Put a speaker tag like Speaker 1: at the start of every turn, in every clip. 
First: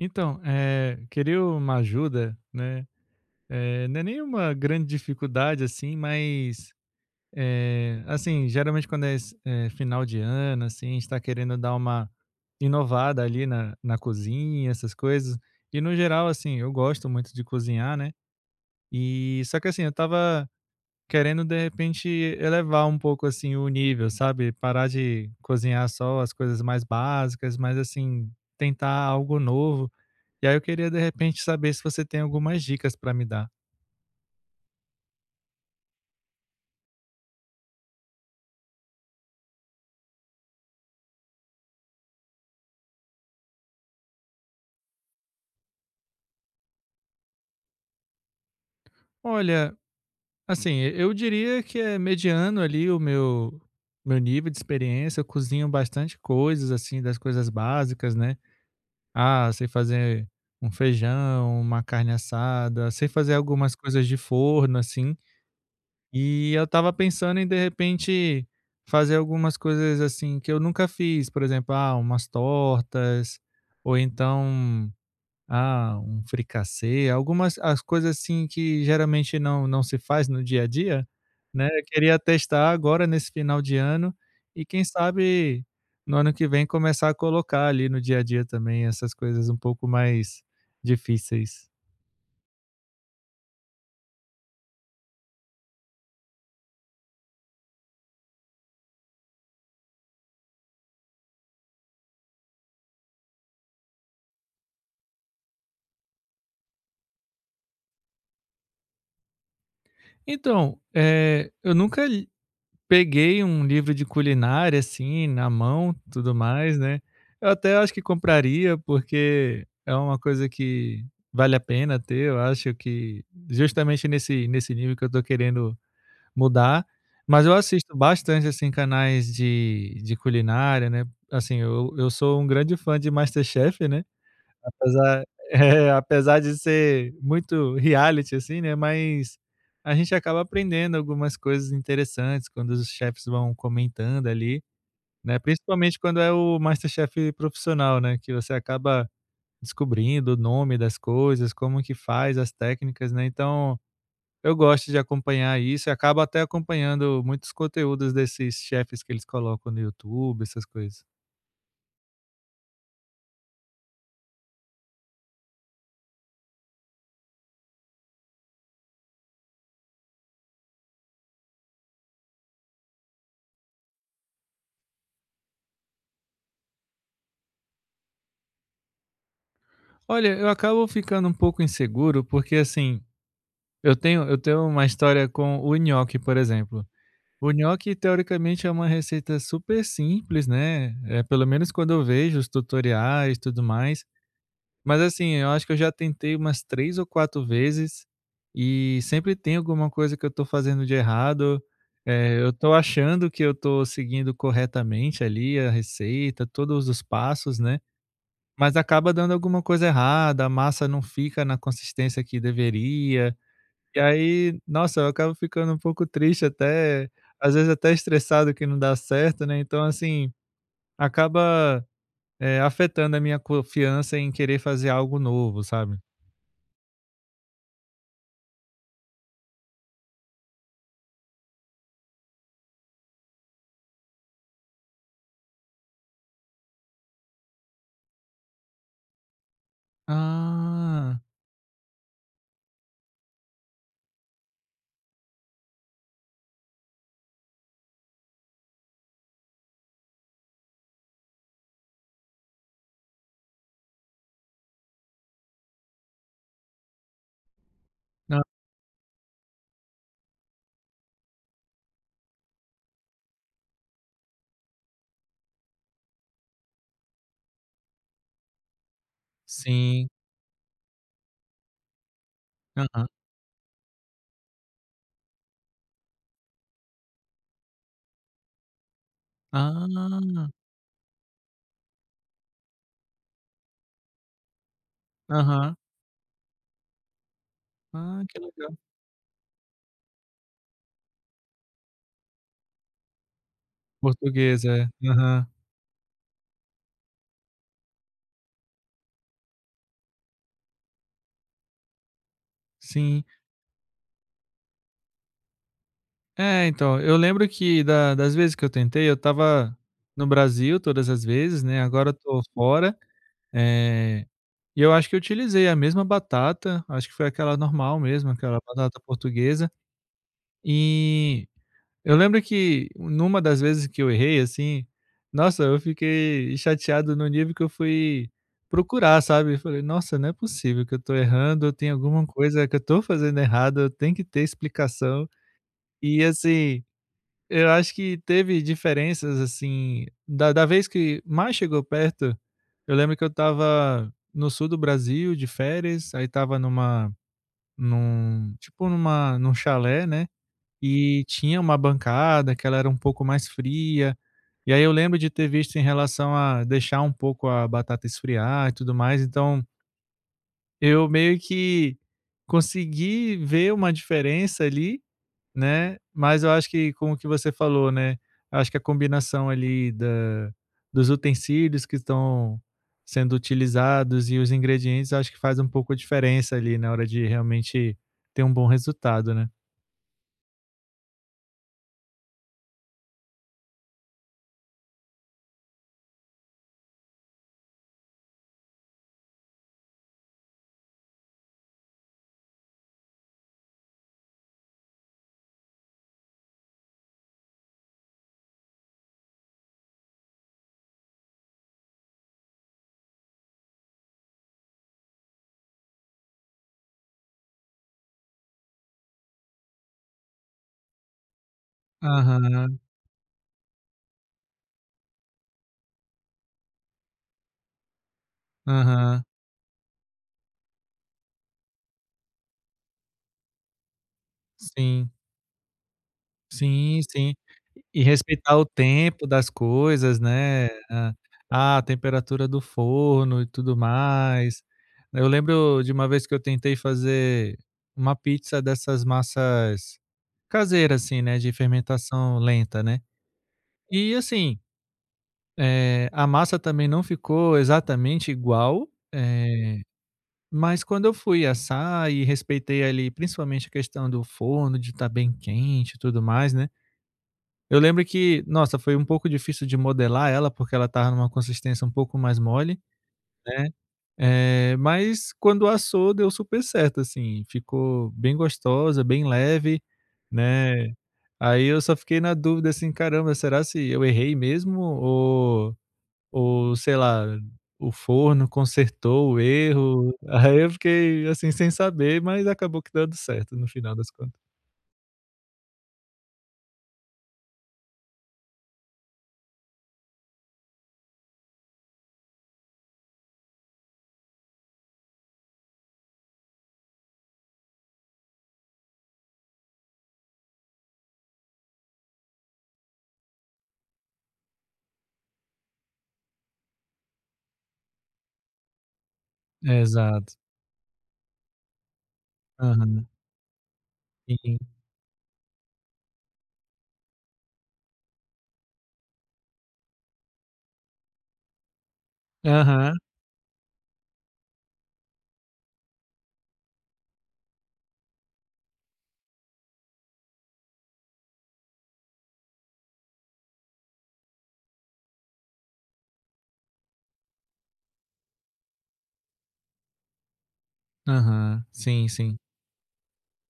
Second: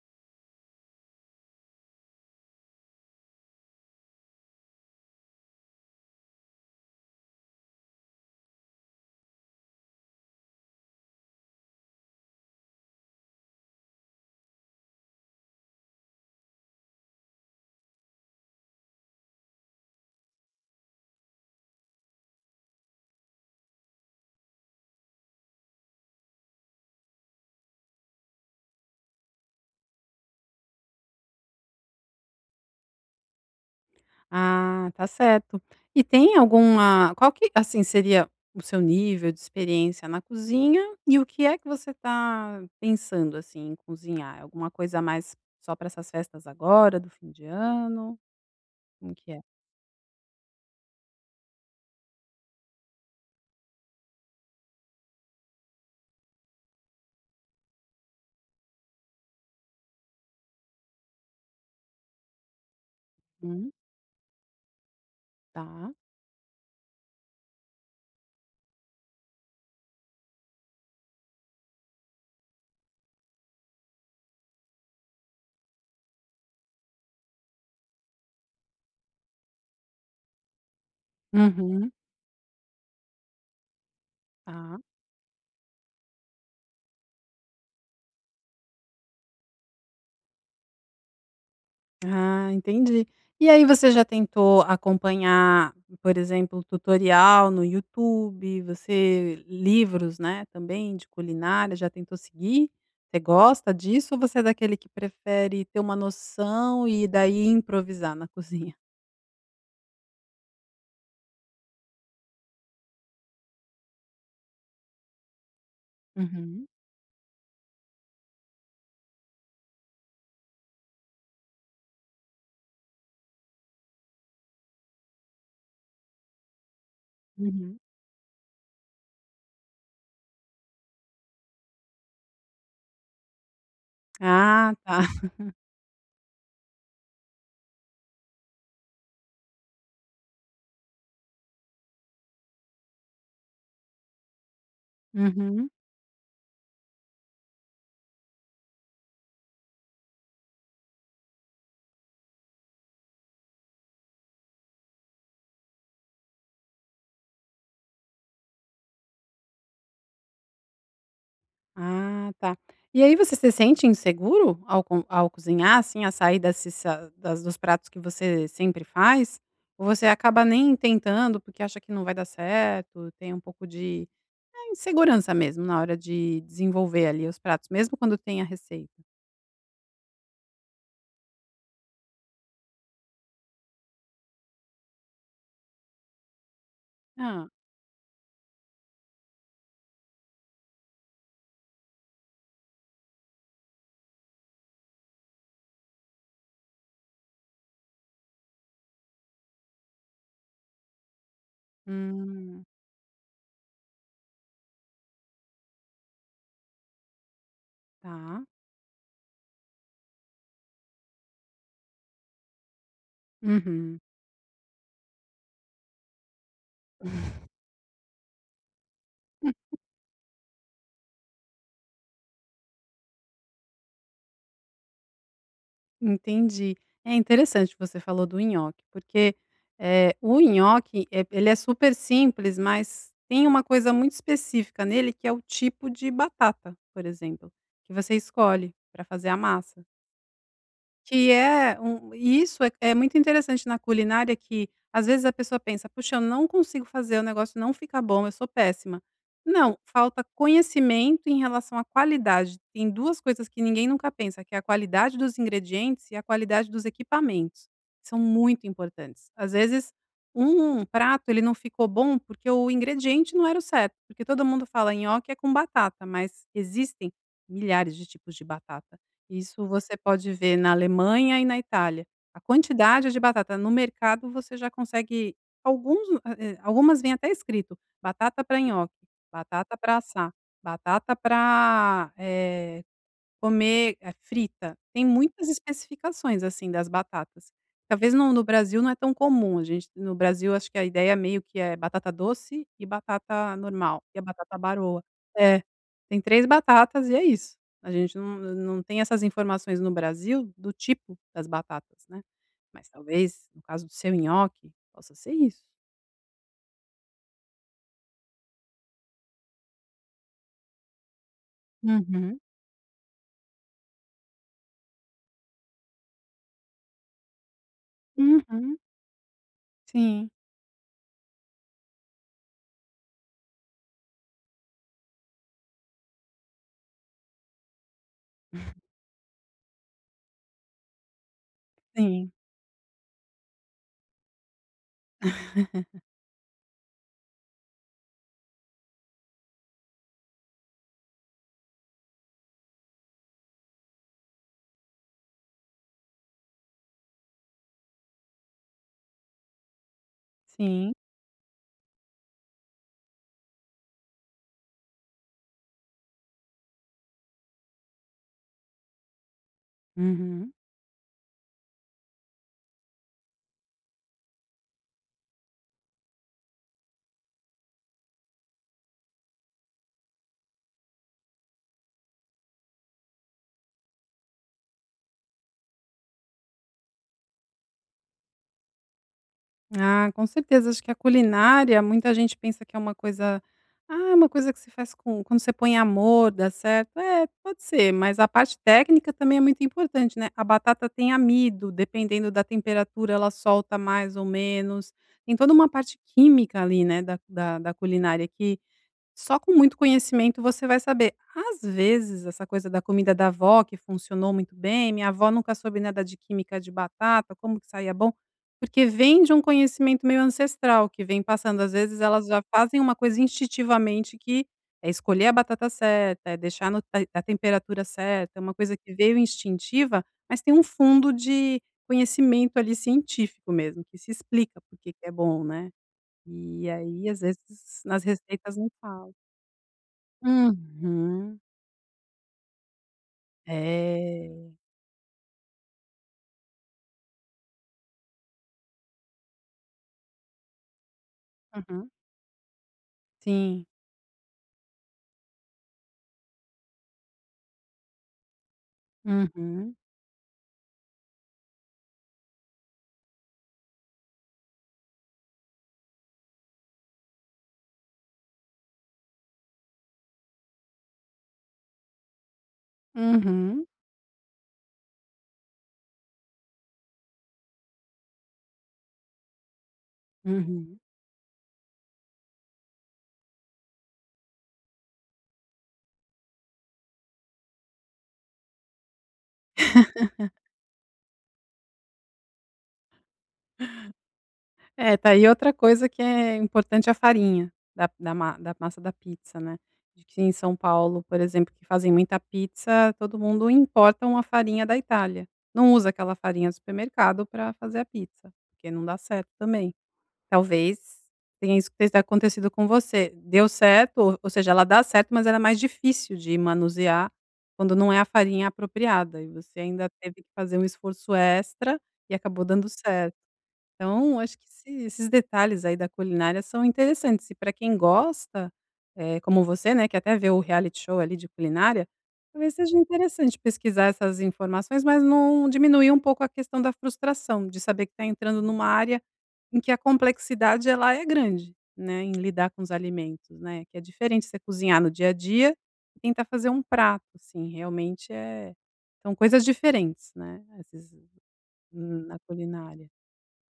Speaker 1: Então, queria uma ajuda, né, não é nenhuma grande dificuldade, assim, mas, assim, geralmente quando é esse, final de ano, assim, a gente tá querendo dar uma inovada ali na cozinha, essas coisas. E no geral, assim, eu gosto muito de cozinhar, né, e só que assim, eu tava querendo de repente elevar um pouco assim o nível, sabe? Parar de cozinhar só as coisas mais básicas, mas assim, tentar algo novo. E aí eu queria de repente saber se você tem algumas dicas para me dar.
Speaker 2: Ah, tá certo. E tem alguma qual que, assim, seria o seu nível de experiência na cozinha e o que é que você tá pensando, assim, em cozinhar? Alguma coisa a mais só para essas festas agora do fim de ano? Como que é?
Speaker 1: Olha, assim, eu diria que é mediano ali o meu nível de experiência, eu cozinho bastante coisas assim das coisas básicas, né? Ah, sei fazer um feijão, uma carne assada, sei fazer
Speaker 2: Hum,
Speaker 1: algumas coisas de forno assim.
Speaker 2: tá.
Speaker 1: E eu estava pensando em, de repente, fazer algumas coisas, assim, que eu nunca fiz, por exemplo, ah, umas tortas, ou então, ah, um fricassê, algumas as coisas, assim, que geralmente não se faz no dia a dia, né, eu
Speaker 2: Uhum,
Speaker 1: queria testar agora nesse final de ano e
Speaker 2: tá.
Speaker 1: quem sabe no ano que vem começar a colocar ali no dia a dia também essas coisas um pouco mais difíceis.
Speaker 2: Ah, entendi. E aí você já tentou acompanhar, por exemplo, tutorial no YouTube, você livros, né, também de culinária, já tentou seguir? Você gosta disso ou você é daquele que prefere ter uma noção e daí improvisar na cozinha?
Speaker 1: Então, eu nunca peguei um livro de culinária, assim, na mão, tudo
Speaker 2: Uhum,
Speaker 1: mais, né. Eu até acho que compraria, porque é uma coisa que vale a pena ter, eu acho que justamente nesse nível que eu tô querendo mudar, mas eu
Speaker 2: uhum.
Speaker 1: assisto bastante, assim, canais de culinária, né, assim, eu sou um grande fã de MasterChef, né.
Speaker 2: Ah, tá.
Speaker 1: Apesar apesar de ser muito reality, assim, né, mas a gente acaba aprendendo algumas coisas interessantes quando os chefes vão comentando ali, né,
Speaker 2: Uhum.
Speaker 1: principalmente quando é o MasterChef profissional, né, que você acaba descobrindo o nome das coisas, como que faz, as técnicas, né, então eu gosto de acompanhar isso e acabo até acompanhando muitos conteúdos desses chefes que eles colocam no YouTube, essas coisas.
Speaker 2: Ah, tá. E aí você se sente inseguro ao co ao cozinhar, assim, a sair desses sa das dos pratos que você sempre faz? Ou você acaba nem tentando, porque acha que não vai dar certo, tem um pouco de, insegurança mesmo na hora de desenvolver ali os pratos, mesmo quando tem a receita?
Speaker 1: Olha, eu acabo ficando um pouco inseguro, porque, assim, eu tenho uma história com o nhoque, por exemplo.
Speaker 2: Ah,
Speaker 1: O nhoque, teoricamente, é uma receita super simples, né. É pelo menos quando eu vejo os tutoriais e tudo mais. Mas, assim, eu acho que eu já tentei umas 3 ou 4 vezes e sempre tem alguma coisa que eu tô fazendo de errado. Eu
Speaker 2: Hum,
Speaker 1: tô achando que eu tô seguindo corretamente ali a receita, todos os passos, né,
Speaker 2: tá.
Speaker 1: mas acaba dando alguma coisa errada, a massa não fica na consistência que deveria. E
Speaker 2: Uhum.
Speaker 1: aí, nossa, eu acabo ficando um pouco triste até, às vezes até estressado que não dá certo, né, então assim, acaba, afetando a minha confiança em querer fazer algo novo, sabe.
Speaker 2: Entendi. É interessante que você falou do nhoque, porque, o nhoque, ele é super simples, mas tem uma coisa muito específica nele, que é o tipo de batata, por exemplo, que você escolhe para fazer a massa.
Speaker 1: Ah,
Speaker 2: Que é um e isso é muito interessante na culinária que, às vezes, a pessoa pensa: "Puxa, eu não consigo fazer, o negócio não fica bom, eu sou péssima". Não, falta conhecimento em relação à qualidade. Tem 2 coisas que ninguém nunca pensa, que é a qualidade dos ingredientes e a qualidade dos equipamentos, são
Speaker 1: não,
Speaker 2: muito importantes. Às vezes, um prato ele não ficou bom porque o ingrediente não era o certo, porque todo mundo fala nhoque é com batata, mas existem milhares de tipos de batata. Isso você
Speaker 1: sim,
Speaker 2: pode ver na Alemanha e na Itália. A
Speaker 1: aham.
Speaker 2: quantidade de batata no mercado você já consegue alguns algumas vêm até escrito: batata para nhoque, batata para assar,
Speaker 1: Ah,
Speaker 2: batata para comer, frita, tem muitas
Speaker 1: aham.
Speaker 2: especificações, assim, das batatas. Talvez
Speaker 1: Ah,
Speaker 2: no
Speaker 1: que
Speaker 2: no
Speaker 1: legal.
Speaker 2: Brasil não é tão comum, a gente no Brasil acho que a ideia meio que é batata doce e batata normal, e a batata
Speaker 1: Português, é.
Speaker 2: baroa.
Speaker 1: Aham,
Speaker 2: É, tem 3 batatas e é isso. A gente não tem essas informações no Brasil do tipo das batatas, né. Mas
Speaker 1: sim.
Speaker 2: talvez, no caso do seu nhoque, possa ser isso.
Speaker 1: É, então, eu lembro que da das vezes que eu tentei, eu tava no Brasil todas as vezes, né, agora eu
Speaker 2: Uhum,
Speaker 1: tô fora, eh e eu acho que eu utilizei a mesma batata, acho que foi aquela normal mesmo, aquela
Speaker 2: uhum.
Speaker 1: batata portuguesa,
Speaker 2: Sim,
Speaker 1: e eu lembro que numa das vezes que eu errei, assim, nossa, eu fiquei chateado no nível que eu fui procurar, sabe. Eu falei: "Nossa, não é possível que eu tô errando, tem alguma
Speaker 2: sim,
Speaker 1: coisa que eu tô fazendo errado, tem que ter explicação". E assim, eu acho que teve diferenças, assim, da vez que mais chegou perto, eu lembro que eu estava no sul do Brasil de férias, aí estava numa num tipo numa num chalé, né,
Speaker 2: sim.
Speaker 1: e tinha uma bancada que ela era um pouco mais fria, e aí eu lembro de ter visto em relação a deixar um pouco a batata esfriar e tudo mais, então
Speaker 2: Uhum.
Speaker 1: eu meio que consegui ver uma diferença ali, né, mas eu acho que como que você falou, né, acho que a combinação ali da dos utensílios que estão sendo utilizados e os ingredientes, acho que faz um pouco a diferença ali na hora de realmente ter um bom resultado, né.
Speaker 2: Ah, com certeza. Acho que a culinária, muita gente pensa que é uma coisa ah, é uma coisa que se faz com quando você põe amor, dá certo. É, pode ser, mas a parte técnica também é muito importante, né. A batata tem amido, dependendo da temperatura, ela solta mais ou menos. Tem toda uma parte química ali, né, da culinária que só com muito conhecimento você vai saber. Às vezes, essa coisa da comida da avó, que funcionou muito bem, minha avó nunca soube nada de química de batata, como que saía bom, porque vem de um conhecimento meio ancestral que vem passando. Às vezes, elas já
Speaker 1: Aham,
Speaker 2: fazem uma coisa instintivamente que é escolher a batata certa, é deixar no a temperatura certa, é uma coisa que veio
Speaker 1: aham.
Speaker 2: instintiva, mas tem um fundo de conhecimento ali científico mesmo, que se explica por que que é
Speaker 1: Sim,
Speaker 2: bom, né. E
Speaker 1: sim,
Speaker 2: aí, às
Speaker 1: sim.
Speaker 2: vezes,
Speaker 1: E
Speaker 2: nas receitas
Speaker 1: respeitar o
Speaker 2: não fala.
Speaker 1: tempo das coisas, né,
Speaker 2: Uhum.
Speaker 1: ah, a temperatura do forno e tudo
Speaker 2: É.
Speaker 1: mais. Eu lembro de uma vez que eu tentei fazer uma pizza dessas massas caseiras, assim, né, de
Speaker 2: Uhum.
Speaker 1: fermentação lenta, né.
Speaker 2: Sim.
Speaker 1: E assim, a massa também não ficou exatamente igual,
Speaker 2: Uhum.
Speaker 1: eh, mas quando eu fui assar e respeitei ali principalmente a questão do forno, de estar bem quente e tudo mais, né. Eu lembro que, nossa, foi um pouco difícil de modelar ela, porque ela estava numa consistência um pouco mais mole,
Speaker 2: Uhum.
Speaker 1: né, mas quando assou deu super certo, assim, ficou bem gostosa, bem leve,
Speaker 2: Uhum.
Speaker 1: né. Aí eu só fiquei na dúvida, assim: "Caramba, será se eu errei mesmo ou sei lá, o forno consertou o erro?". Aí eu fiquei, assim, sem saber, mas acabou que dando certo no final das contas.
Speaker 2: É, tá aí outra coisa que é importante, é a farinha da ma da massa da pizza, né. De que em São Paulo, por exemplo, que fazem muita pizza, todo mundo importa uma farinha da Itália. Não usa aquela farinha do supermercado para fazer a pizza, porque não dá certo também. Talvez tenha isso que tenha acontecido com você. Deu certo, ou seja, ela dá certo, mas ela é mais difícil de manusear quando não é a farinha apropriada, e você ainda teve que
Speaker 1: Exato.
Speaker 2: fazer um esforço extra e acabou dando
Speaker 1: Aham.
Speaker 2: certo. Então, acho que
Speaker 1: Sim.
Speaker 2: esses detalhes aí da culinária são interessantes e para quem gosta, como você, né, que até vê o reality show ali de culinária, talvez seja
Speaker 1: Aham,
Speaker 2: interessante pesquisar essas informações, mas não diminuir um pouco a questão da frustração, de saber que está entrando numa área em que a complexidade ela é grande, né, em lidar com os alimentos, né, que é diferente você cozinhar no dia a dia e tentar fazer um prato, assim, realmente é são coisas diferentes, né, esses
Speaker 1: aham. Sim,
Speaker 2: na
Speaker 1: sim.
Speaker 2: culinária.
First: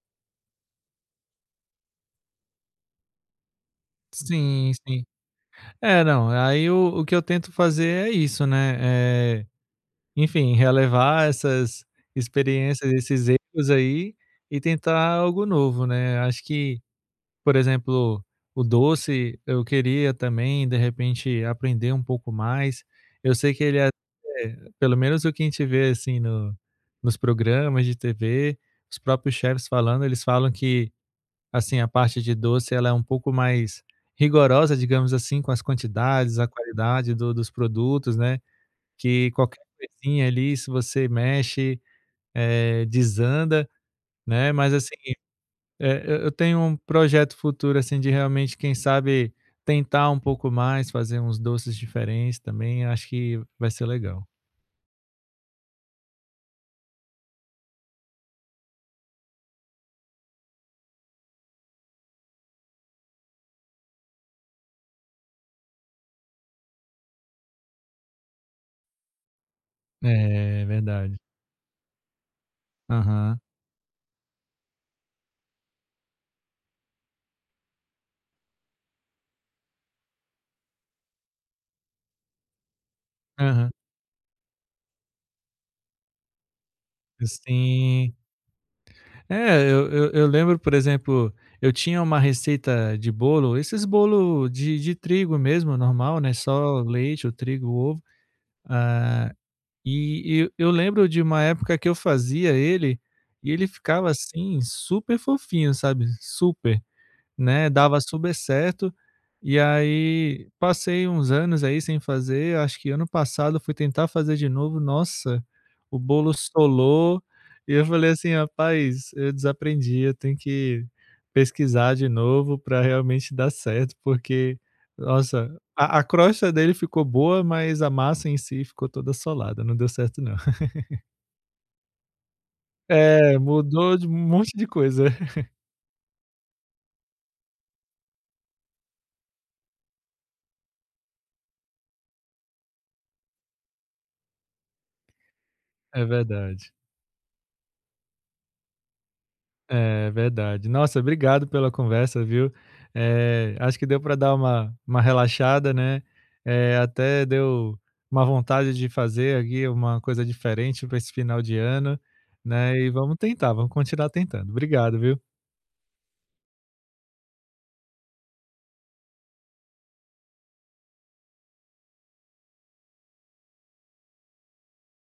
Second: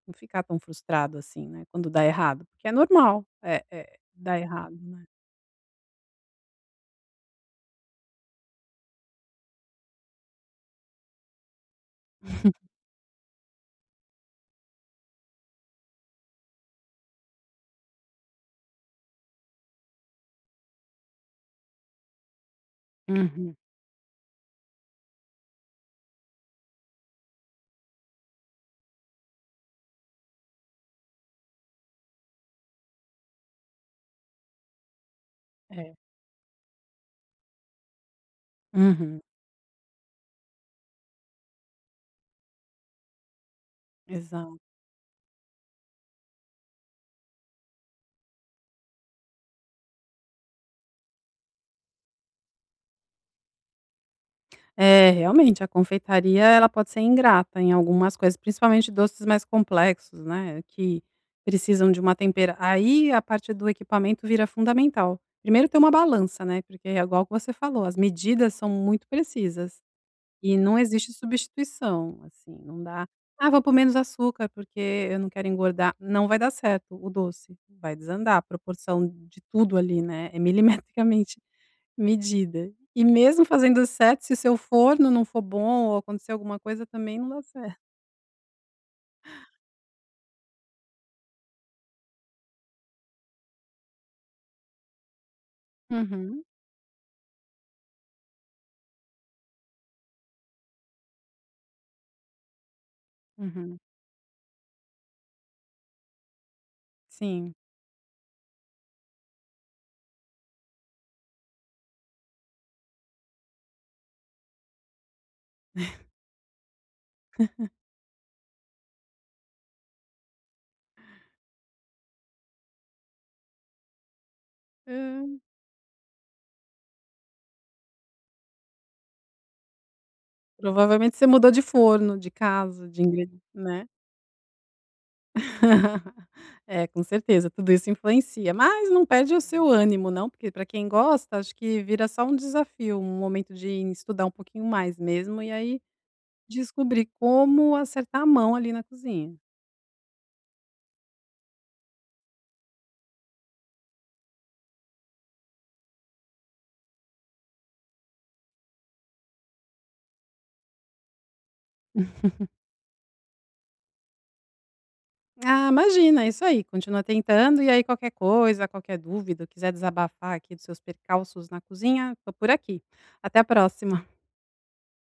Speaker 2: Não ficar tão frustrado assim, né, quando dá errado, porque é normal, é, dar
Speaker 1: Sim,
Speaker 2: errado.
Speaker 1: sim. É, não, aí o que eu tento fazer é isso, né, eh, enfim, relevar essas experiências, esses erros aí, e tentar algo novo, né. Acho que, por exemplo, o doce eu queria também, de repente, aprender um pouco mais. Eu sei
Speaker 2: Uhum.
Speaker 1: que ele é é, pelo menos o que a gente vê, assim, no nos programas de TV, os próprios chefs falando, eles falam que assim, a parte de doce ela é um pouco mais rigorosa, digamos assim, com as
Speaker 2: É.
Speaker 1: quantidades, a qualidade do dos produtos, né,
Speaker 2: Uhum,
Speaker 1: que qualquer coisinha ali, se você mexe, desanda, né,
Speaker 2: exato.
Speaker 1: mas assim, eu tenho um projeto futuro, assim, de realmente, quem sabe, tentar um pouco mais, fazer uns doces diferentes também, acho que vai ser legal.
Speaker 2: É, realmente, a confeitaria ela pode ser ingrata em algumas coisas, principalmente doces mais complexos, né, que precisam de uma tempera aí a parte do equipamento vira fundamental. Primeiro ter uma balança, né, porque é igual que você falou, as medidas são muito precisas. E
Speaker 1: É, é
Speaker 2: não existe
Speaker 1: verdade.
Speaker 2: substituição, assim, não dá:
Speaker 1: Aham,
Speaker 2: "Ah, vou pôr menos açúcar porque eu não quero engordar", não vai dar certo o doce, vai desandar, a proporção de tudo ali, né, é milimetricamente medida. E mesmo
Speaker 1: aham.
Speaker 2: fazendo certo, se seu forno não for bom ou acontecer alguma coisa, também não dá certo.
Speaker 1: Sim. É, eu lembro, por exemplo, eu tinha uma receita de bolo, esses bolo de trigo mesmo, normal, né,
Speaker 2: Uhum,
Speaker 1: só leite, o trigo, o ovo, ah, e eu lembro de uma época que eu fazia ele, e ele
Speaker 2: uhum,
Speaker 1: ficava, assim, super fofinho, sabe, super.
Speaker 2: sim.
Speaker 1: Né, dava super certo, e aí passei uns anos aí sem fazer, acho que ano passado eu fui tentar fazer de novo, nossa, o bolo solou, e eu falei assim: "Rapaz, eu desaprendi, eu tenho que pesquisar de novo para realmente dar certo", porque,
Speaker 2: Hã,
Speaker 1: nossa, a crosta dele ficou boa, mas a massa em si ficou toda solada, não deu certo não.
Speaker 2: provavelmente você mudou de forno, de casa, de ingre
Speaker 1: É,
Speaker 2: né.
Speaker 1: mudou de um monte de coisa.
Speaker 2: É, com certeza, tudo isso influencia, mas não perde o seu ânimo não, porque para quem gosta, acho que vira só um desafio, um momento de estudar um pouquinho mais mesmo, e aí
Speaker 1: É verdade.
Speaker 2: descobrir como acertar a mão ali na cozinha.
Speaker 1: É verdade. Nossa, obrigado pela conversa, viu. Acho que deu para dar uma relaxada, né, até deu uma vontade de fazer aqui uma coisa diferente para esse final de ano, né, e vamos tentar, vamos continuar tentando. Obrigado, viu.
Speaker 2: Ah, imagina, é isso aí, continua tentando e aí qualquer coisa, qualquer dúvida, quiser desabafar aqui dos seus percalços na cozinha, tô por aqui. Até a próxima.